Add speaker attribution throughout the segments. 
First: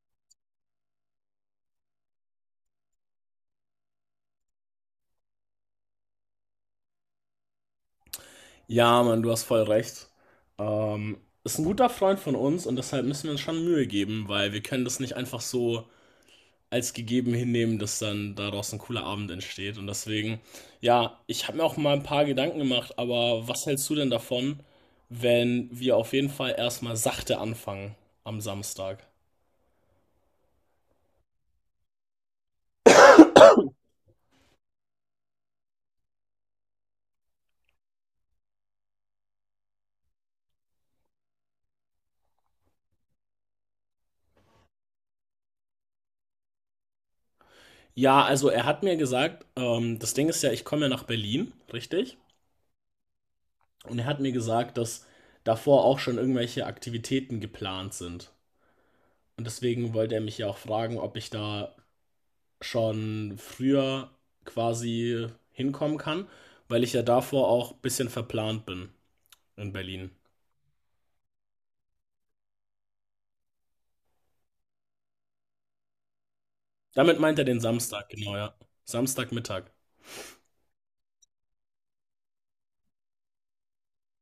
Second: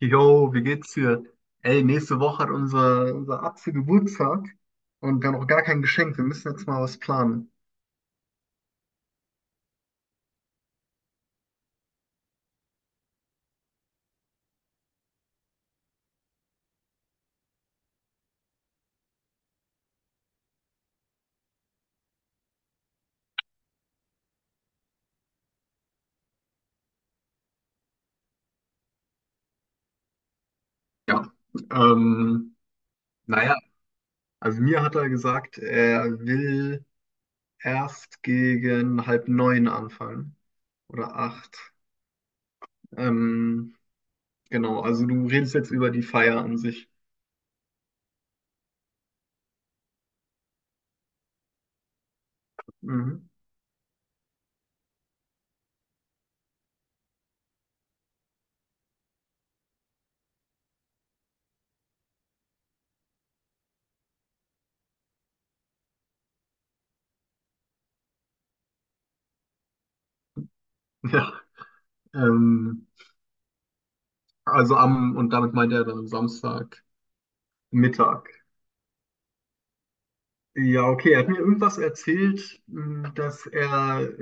Speaker 1: Yo, wie geht's dir? Ey, nächste Woche hat unser Atze Geburtstag und wir haben noch gar kein Geschenk. Wir müssen jetzt mal was planen.
Speaker 2: Ja, Mann, du hast voll recht. Ähm, ist ein guter Freund von uns und deshalb müssen wir uns schon Mühe geben, weil wir können das nicht einfach so als gegeben hinnehmen, dass dann daraus ein cooler Abend entsteht. Und deswegen, ja, ich habe mir auch mal ein paar Gedanken gemacht, aber was hältst du denn davon, wenn wir auf jeden Fall erstmal sachte anfangen am Samstag?
Speaker 1: Ja. Ähm, naja, also mir hat er gesagt, er will erst gegen halb neun anfangen oder acht. Ähm, genau, also du redest jetzt über die Feier an sich.
Speaker 2: Ja, also er hat mir gesagt, das Ding ist ja, ich komme ja nach Berlin, richtig?
Speaker 1: Mhm.
Speaker 2: Und er hat mir gesagt, dass davor auch schon irgendwelche Aktivitäten geplant sind. Und deswegen wollte er mich ja auch fragen, ob ich da schon früher quasi hinkommen kann, weil ich ja davor auch ein bisschen verplant bin in Berlin.
Speaker 1: Ja. Ähm, also und damit meint er dann Samstag
Speaker 2: Damit meint er den Samstag, genau,
Speaker 1: Mittag.
Speaker 2: ja. Samstagmittag.
Speaker 1: Ja, okay. Er hat mir irgendwas erzählt, dass er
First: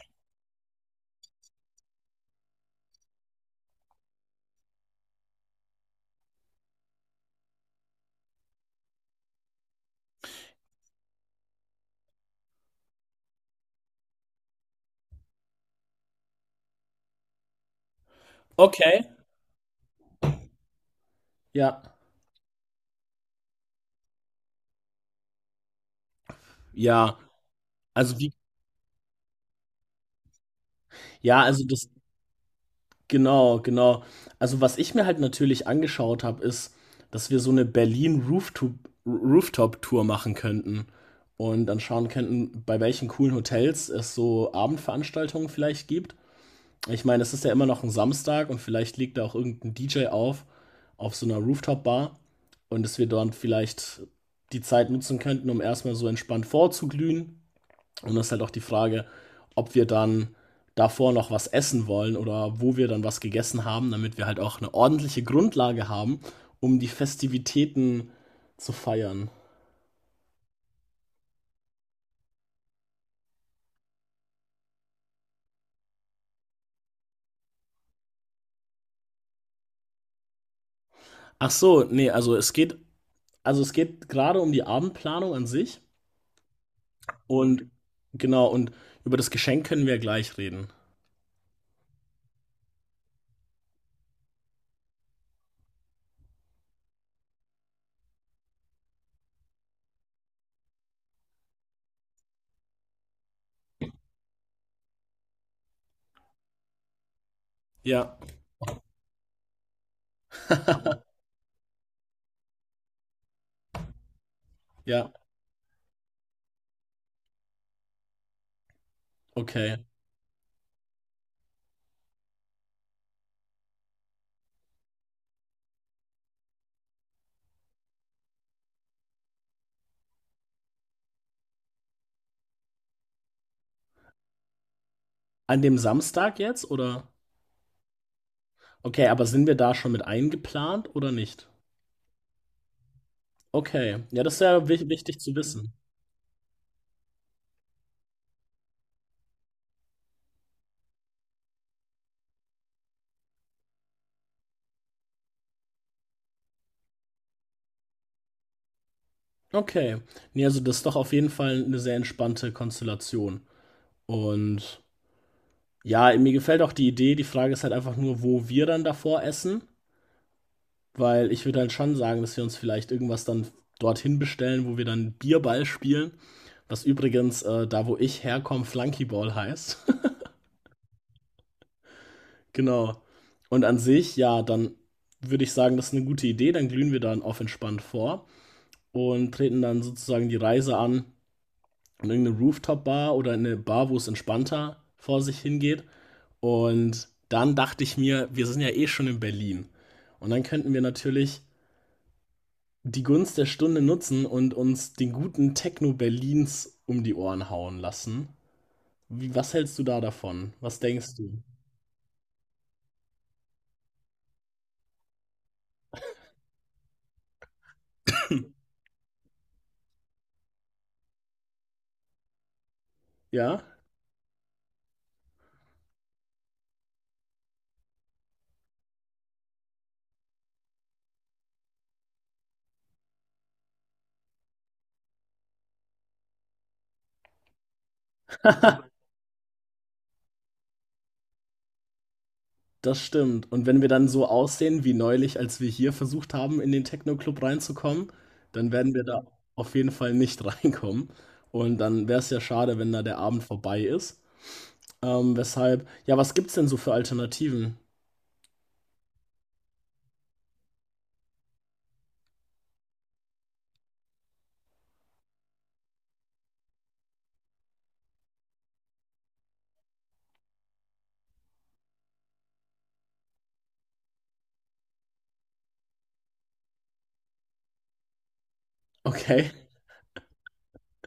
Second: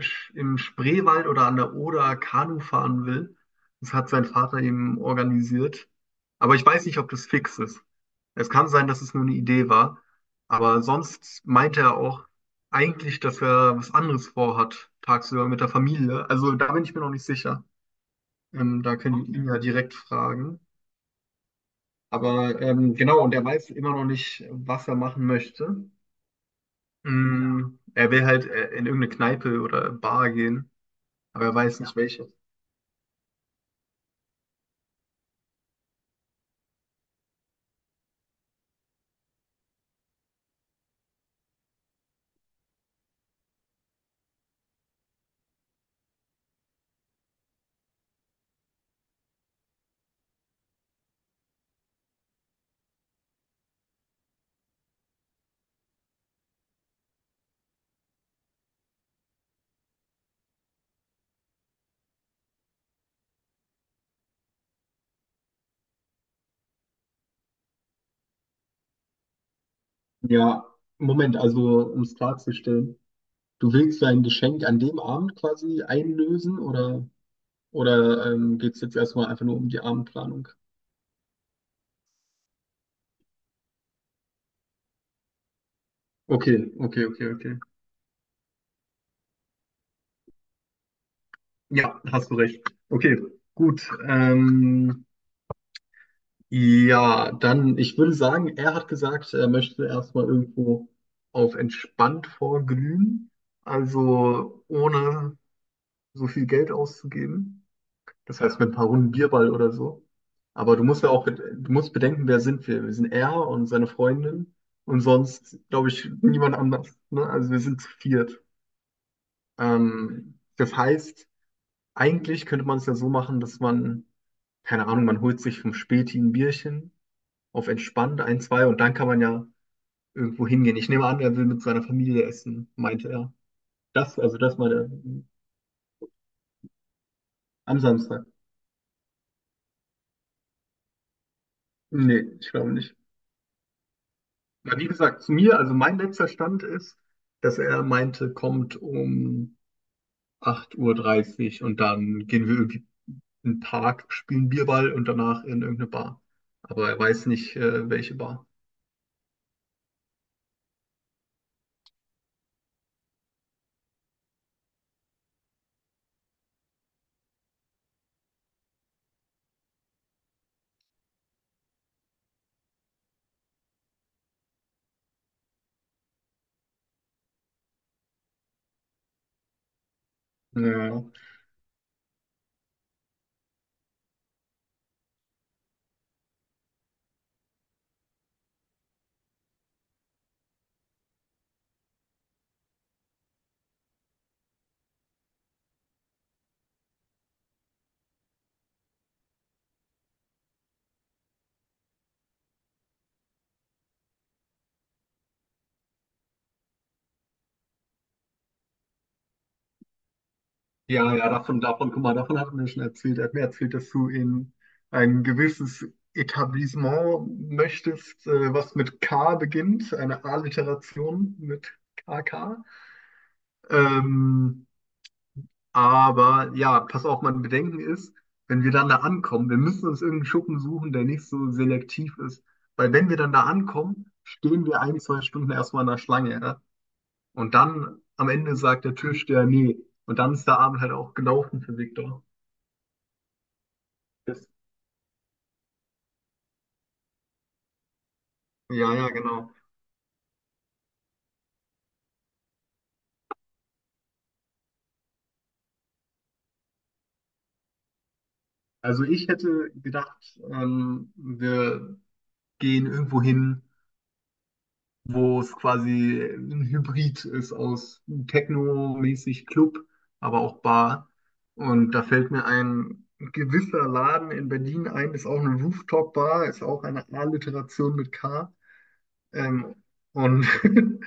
Speaker 1: im Spreewald oder an der Oder Kanu fahren will. Das hat sein Vater ihm organisiert. Aber ich weiß nicht, ob das fix ist. Es kann sein, dass es nur eine Idee war. Aber sonst meinte er auch eigentlich, dass er was anderes vorhat, tagsüber mit der Familie. Also da bin ich mir noch nicht sicher. Da
Speaker 2: Okay.
Speaker 1: können wir ihn, okay, ja, direkt fragen.
Speaker 2: Ja.
Speaker 1: Aber genau, und er weiß immer noch nicht, was er machen möchte.
Speaker 2: Ja.
Speaker 1: Er
Speaker 2: Also
Speaker 1: will
Speaker 2: wie,
Speaker 1: halt in irgendeine Kneipe oder Bar gehen,
Speaker 2: ja,
Speaker 1: aber er
Speaker 2: also
Speaker 1: weiß
Speaker 2: das,
Speaker 1: nicht welche.
Speaker 2: genau, genau. Also, was ich mir halt natürlich angeschaut habe, ist, dass wir so eine Berlin Rooftop-Tour machen könnten und dann schauen könnten, bei welchen coolen Hotels es so Abendveranstaltungen vielleicht gibt. Ich meine, es ist ja immer noch ein Samstag und vielleicht legt da auch irgend 'n DJ auf so einer Rooftop-Bar und dass wir dort vielleicht die Zeit nutzen könnten, um erstmal so entspannt vorzuglühen. Und das ist halt auch die Frage, ob wir dann davor noch was essen wollen oder wo wir dann was gegessen haben, damit wir halt auch eine ordentliche Grundlage haben, um die Festivitäten zu feiern.
Speaker 1: Ja, Moment, also um es klarzustellen, du willst dein Geschenk an dem Abend quasi einlösen, oder geht es jetzt erstmal einfach nur um die Abendplanung?
Speaker 2: Ach so, nee, also es geht gerade um die Abendplanung an sich
Speaker 1: Okay, okay, okay, okay.
Speaker 2: und genau, und über das Geschenk können wir gleich reden.
Speaker 1: Ja, hast du recht. Okay, gut. Ja, dann, ich würde sagen, er hat gesagt, er möchte erstmal irgendwo auf entspannt vorglühen, also ohne so viel Geld auszugeben.
Speaker 2: Ja.
Speaker 1: Das heißt, mit ein paar Runden Bierball oder so. Aber du musst bedenken, wer sind wir? Wir sind er und seine Freundin und
Speaker 2: Ja,
Speaker 1: sonst, glaube ich, niemand anders. Ne? Also wir sind zu viert.
Speaker 2: okay.
Speaker 1: Das heißt, eigentlich könnte man es ja so machen, dass man, keine Ahnung, man holt sich vom Späti ein Bierchen auf entspannt ein, zwei und dann kann man ja irgendwo hingehen. Ich nehme an, er will mit seiner Familie essen, meinte er. Also das meine
Speaker 2: An dem Samstag jetzt oder?
Speaker 1: am Samstag.
Speaker 2: Okay, aber sind wir da schon mit eingeplant oder nicht?
Speaker 1: Nee, ich glaube nicht.
Speaker 2: Okay, ja, das ist ja
Speaker 1: Ja, wie
Speaker 2: wichtig
Speaker 1: gesagt, zu
Speaker 2: zu
Speaker 1: mir,
Speaker 2: wissen.
Speaker 1: also mein letzter Stand ist, dass er meinte, kommt um 8:30 Uhr dreißig und dann gehen wir irgendwie in den Park, spielen Bierball und danach in irgendeine Bar. Aber er weiß nicht, welche Bar.
Speaker 2: Okay. Ne, also das ist doch auf jeden Fall eine sehr entspannte Konstellation. Und ja, mir gefällt auch die Idee. Die Frage ist halt einfach nur, wo wir dann davor essen, weil ich würde halt schon sagen, dass wir uns vielleicht irgendwas dann dorthin bestellen, wo wir dann Bierball spielen, was übrigens, da, wo ich herkomme, Flunkyball heißt.
Speaker 1: Ja,
Speaker 2: Genau. Und an sich, ja, dann würde ich sagen, das ist eine gute Idee. Dann glühen wir dann auf entspannt vor und treten dann sozusagen die Reise an in irgendeine Rooftop-Bar oder in eine Bar, wo es entspannter vor sich hingeht. Und dann dachte ich mir, wir sind ja eh schon in Berlin. Und dann könnten wir natürlich die Gunst der Stunde nutzen und uns den guten Techno Berlins um die Ohren hauen lassen. Wie, was hältst du da davon? Was denkst
Speaker 1: ja, ja,
Speaker 2: du?
Speaker 1: guck mal, davon hat er mir schon erzählt. Er hat mir erzählt, dass du in ein gewisses Etablissement möchtest, was mit K beginnt, eine A-Literation mit KK.
Speaker 2: Ja?
Speaker 1: Ähm, Aber ja, pass auf, mein Bedenken ist, wenn wir dann da ankommen, wir müssen uns irgendeinen Schuppen suchen, der nicht so selektiv ist. Weil wenn wir dann da ankommen, stehen wir ein, zwei Stunden erstmal in der Schlange. Ja? Und dann am Ende sagt der Türsteher, nee. Und dann ist der Abend halt auch gelaufen für Viktor.
Speaker 2: Das stimmt. Und wenn wir dann so
Speaker 1: Das-
Speaker 2: aussehen wie neulich, als wir hier versucht haben, in den Techno-Club reinzukommen, dann
Speaker 1: Ja,
Speaker 2: werden wir
Speaker 1: ja,
Speaker 2: da
Speaker 1: genau.
Speaker 2: auf jeden Fall nicht reinkommen. Und dann wäre es ja schade, wenn da der Abend vorbei ist. Weshalb, ja, was gibt's denn so für Alternativen?
Speaker 1: Also ich hätte gedacht, wir gehen irgendwo hin, wo es quasi ein Hybrid ist aus Techno-mäßig Club, aber auch Bar. Und da fällt mir ein gewisser Laden in Berlin ein, ist auch eine Rooftop-Bar, ist auch eine Alliteration mit K.
Speaker 2: Okay,
Speaker 1: Ähm, und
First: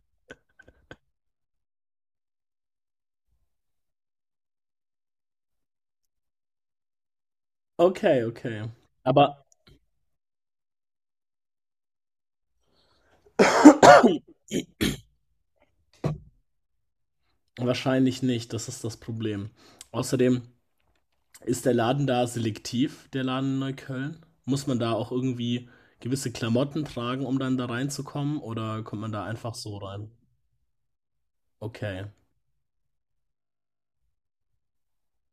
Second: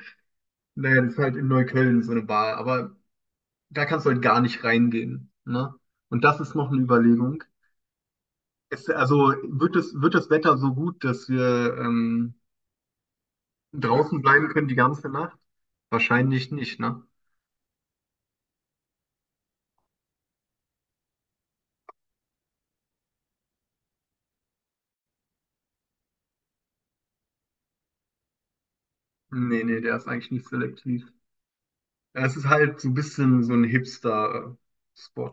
Speaker 1: naja, das ist halt in Neukölln so eine Bar, aber da kannst du halt gar nicht reingehen. Ne? Und das ist noch eine Überlegung.
Speaker 2: okay, okay.
Speaker 1: Also
Speaker 2: Aber
Speaker 1: wird das, Wetter so gut, dass wir draußen bleiben können die ganze Nacht? Wahrscheinlich nicht, ne?
Speaker 2: wahrscheinlich nicht, das ist das Problem. Außerdem ist der Laden da selektiv, der Laden in Neukölln? Muss man da auch irgendwie gewisse Klamotten tragen, um dann da reinzukommen? Oder kommt man da einfach
Speaker 1: Nee,
Speaker 2: so
Speaker 1: nee, der ist
Speaker 2: rein?
Speaker 1: eigentlich nicht selektiv.
Speaker 2: Okay.
Speaker 1: Ja, es ist halt so ein bisschen so ein Hipster-Spot.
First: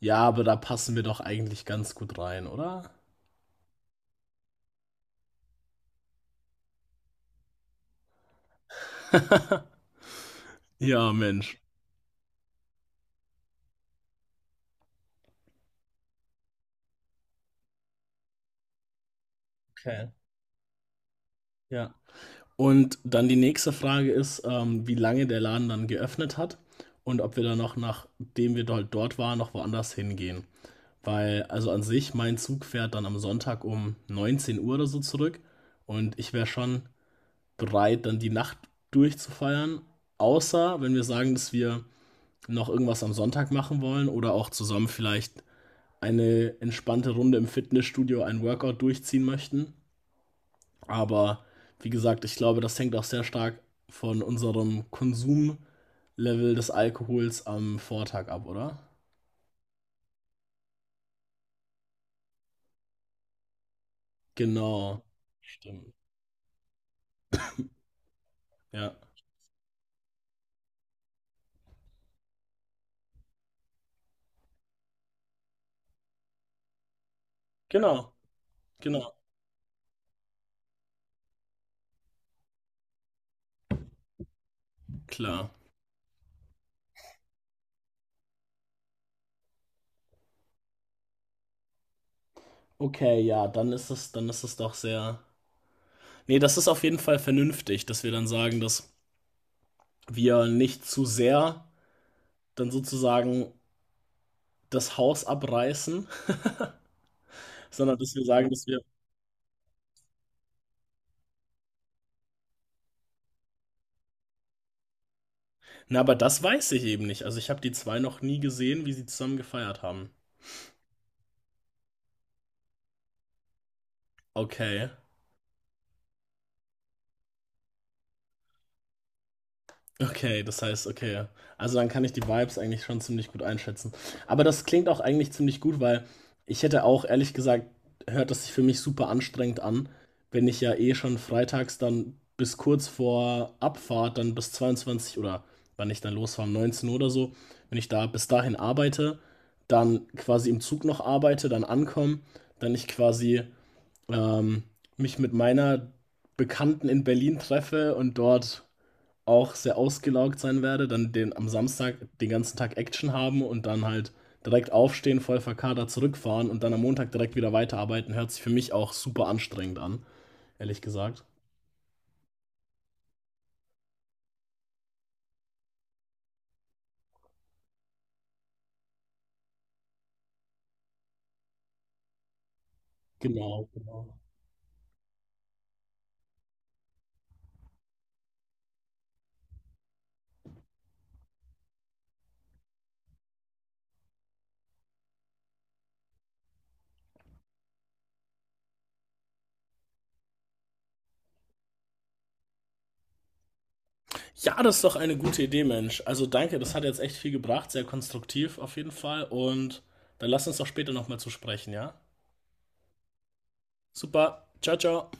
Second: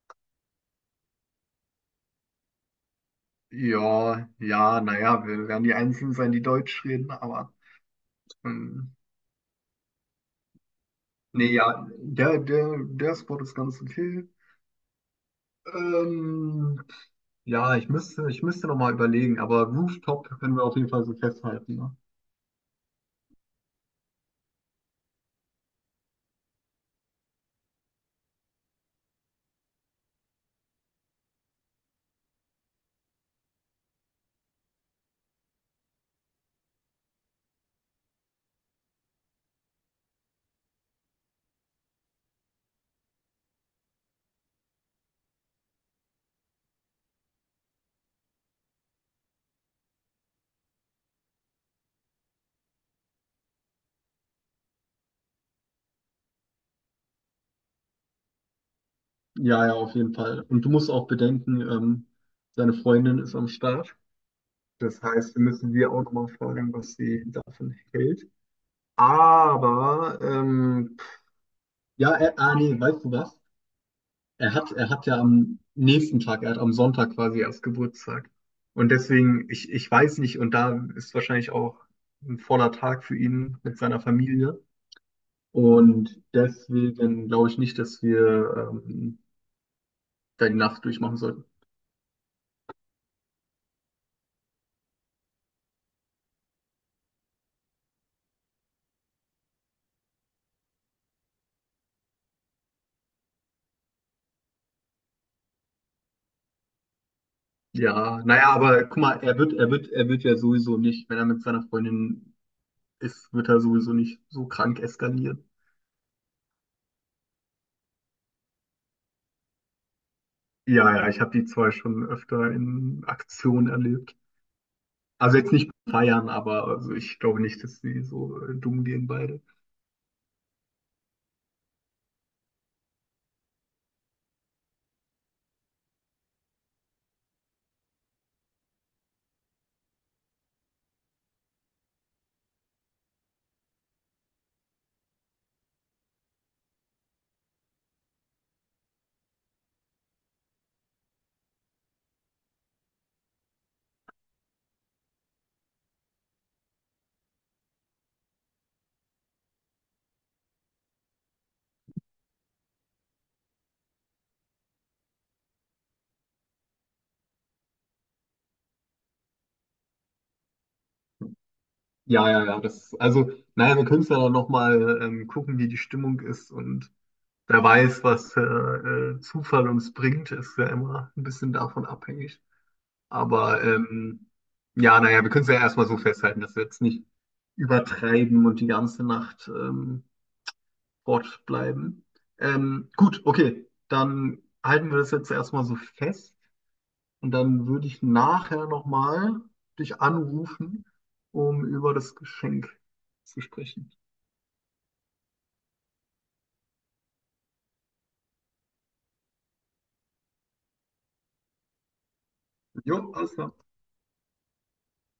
Speaker 2: Ja, aber da passen wir doch eigentlich ganz gut rein, oder?
Speaker 1: Ja, ja, naja, wir werden die Einzigen sein, die Deutsch reden, aber ähm,
Speaker 2: Ja,
Speaker 1: nee,
Speaker 2: Mensch.
Speaker 1: ja, der Spot ist ganz okay. Ähm, ja, ich müsste noch mal überlegen, aber
Speaker 2: Okay.
Speaker 1: Rooftop können wir auf jeden Fall so festhalten,
Speaker 2: Ja.
Speaker 1: ne?
Speaker 2: Und dann die nächste Frage ist, wie lange der Laden dann geöffnet hat und ob wir dann noch, nachdem wir dort waren, noch woanders hingehen. Weil, also an sich, mein Zug fährt dann am Sonntag um 19 Uhr oder so zurück und ich wäre schon bereit, dann die Nacht durchzufeiern, außer wenn wir sagen, dass wir noch irgendwas am Sonntag machen wollen oder auch zusammen vielleicht eine entspannte Runde im Fitnessstudio ein Workout durchziehen möchten. Aber wie gesagt, ich glaube, das hängt auch sehr stark von unserem Konsumlevel des Alkohols am Vortag ab, oder?
Speaker 1: Ja, ja, auf jeden Fall. Und du musst auch bedenken, seine Freundin ist am Start. Das
Speaker 2: Genau.
Speaker 1: heißt, wir müssen sie
Speaker 2: Stimmt.
Speaker 1: auch noch mal fragen, was sie davon hält.
Speaker 2: Ja.
Speaker 1: Aber, ja, er, ah, nee, weißt du was? Er hat ja am nächsten Tag, er hat am Sonntag quasi erst
Speaker 2: Genau.
Speaker 1: Geburtstag. Und
Speaker 2: Genau.
Speaker 1: deswegen, ich weiß nicht, und da ist wahrscheinlich auch ein voller Tag für ihn mit seiner Familie.
Speaker 2: Klar.
Speaker 1: Und deswegen glaube ich nicht, dass wir da die Nacht durchmachen sollten.
Speaker 2: Okay, ja, dann ist es doch sehr. Nee, das ist auf jeden Fall vernünftig, dass wir dann sagen, dass wir nicht zu sehr dann sozusagen das Haus abreißen, sondern dass
Speaker 1: Ja,
Speaker 2: wir sagen,
Speaker 1: naja,
Speaker 2: dass wir
Speaker 1: aber guck mal, er wird ja sowieso nicht, wenn er mit seiner Freundin ist, wird er sowieso nicht so krank eskalieren.
Speaker 2: na, aber das weiß ich eben nicht. Also ich habe die zwei noch nie gesehen, wie sie zusammen gefeiert haben.
Speaker 1: Ja, ja, ich habe die zwei schon öfter in Aktion erlebt.
Speaker 2: Okay.
Speaker 1: Also jetzt nicht feiern, aber also ich glaube nicht, dass sie so dumm gehen beide.
Speaker 2: Okay, das heißt, okay. Also dann kann ich die Vibes eigentlich schon ziemlich gut einschätzen. Aber das klingt auch eigentlich ziemlich gut, weil ich hätte auch ehrlich gesagt, hört das sich für mich super anstrengend an, wenn ich ja eh schon freitags dann bis kurz vor Abfahrt, dann bis 22 oder wann ich dann losfahre, um 19 Uhr oder so, wenn ich da bis dahin arbeite, dann quasi im Zug noch arbeite, dann ankomme, dann ich quasi ähm, mich mit meiner Bekannten in Berlin treffe und dort auch sehr ausgelaugt sein werde, dann den am Samstag den ganzen Tag Action haben und dann halt direkt aufstehen, voll verkadert zurückfahren und dann am Montag direkt wieder weiterarbeiten, hört sich für mich auch super anstrengend an, ehrlich gesagt.
Speaker 1: Ja, ja, ja, das, also, naja, wir können es ja dann nochmal gucken, wie die Stimmung ist und wer weiß, was Zufall uns bringt, ist ja immer ein bisschen davon abhängig. Aber
Speaker 2: Genau, genau.
Speaker 1: ja, naja, wir können es ja erstmal so festhalten, dass wir jetzt nicht übertreiben und die ganze Nacht Sport bleiben. Gut, okay, dann halten wir das jetzt erstmal so fest und dann würde ich nachher nochmal dich anrufen, um über das Geschenk zu sprechen.
Speaker 2: Ja, das ist doch eine gute Idee, Mensch. Also danke, das hat jetzt echt viel gebracht, sehr konstruktiv auf jeden Fall. Und dann lass uns doch später nochmal zu sprechen, ja?
Speaker 1: Jo, alles klar.
Speaker 2: Super, ciao, ciao.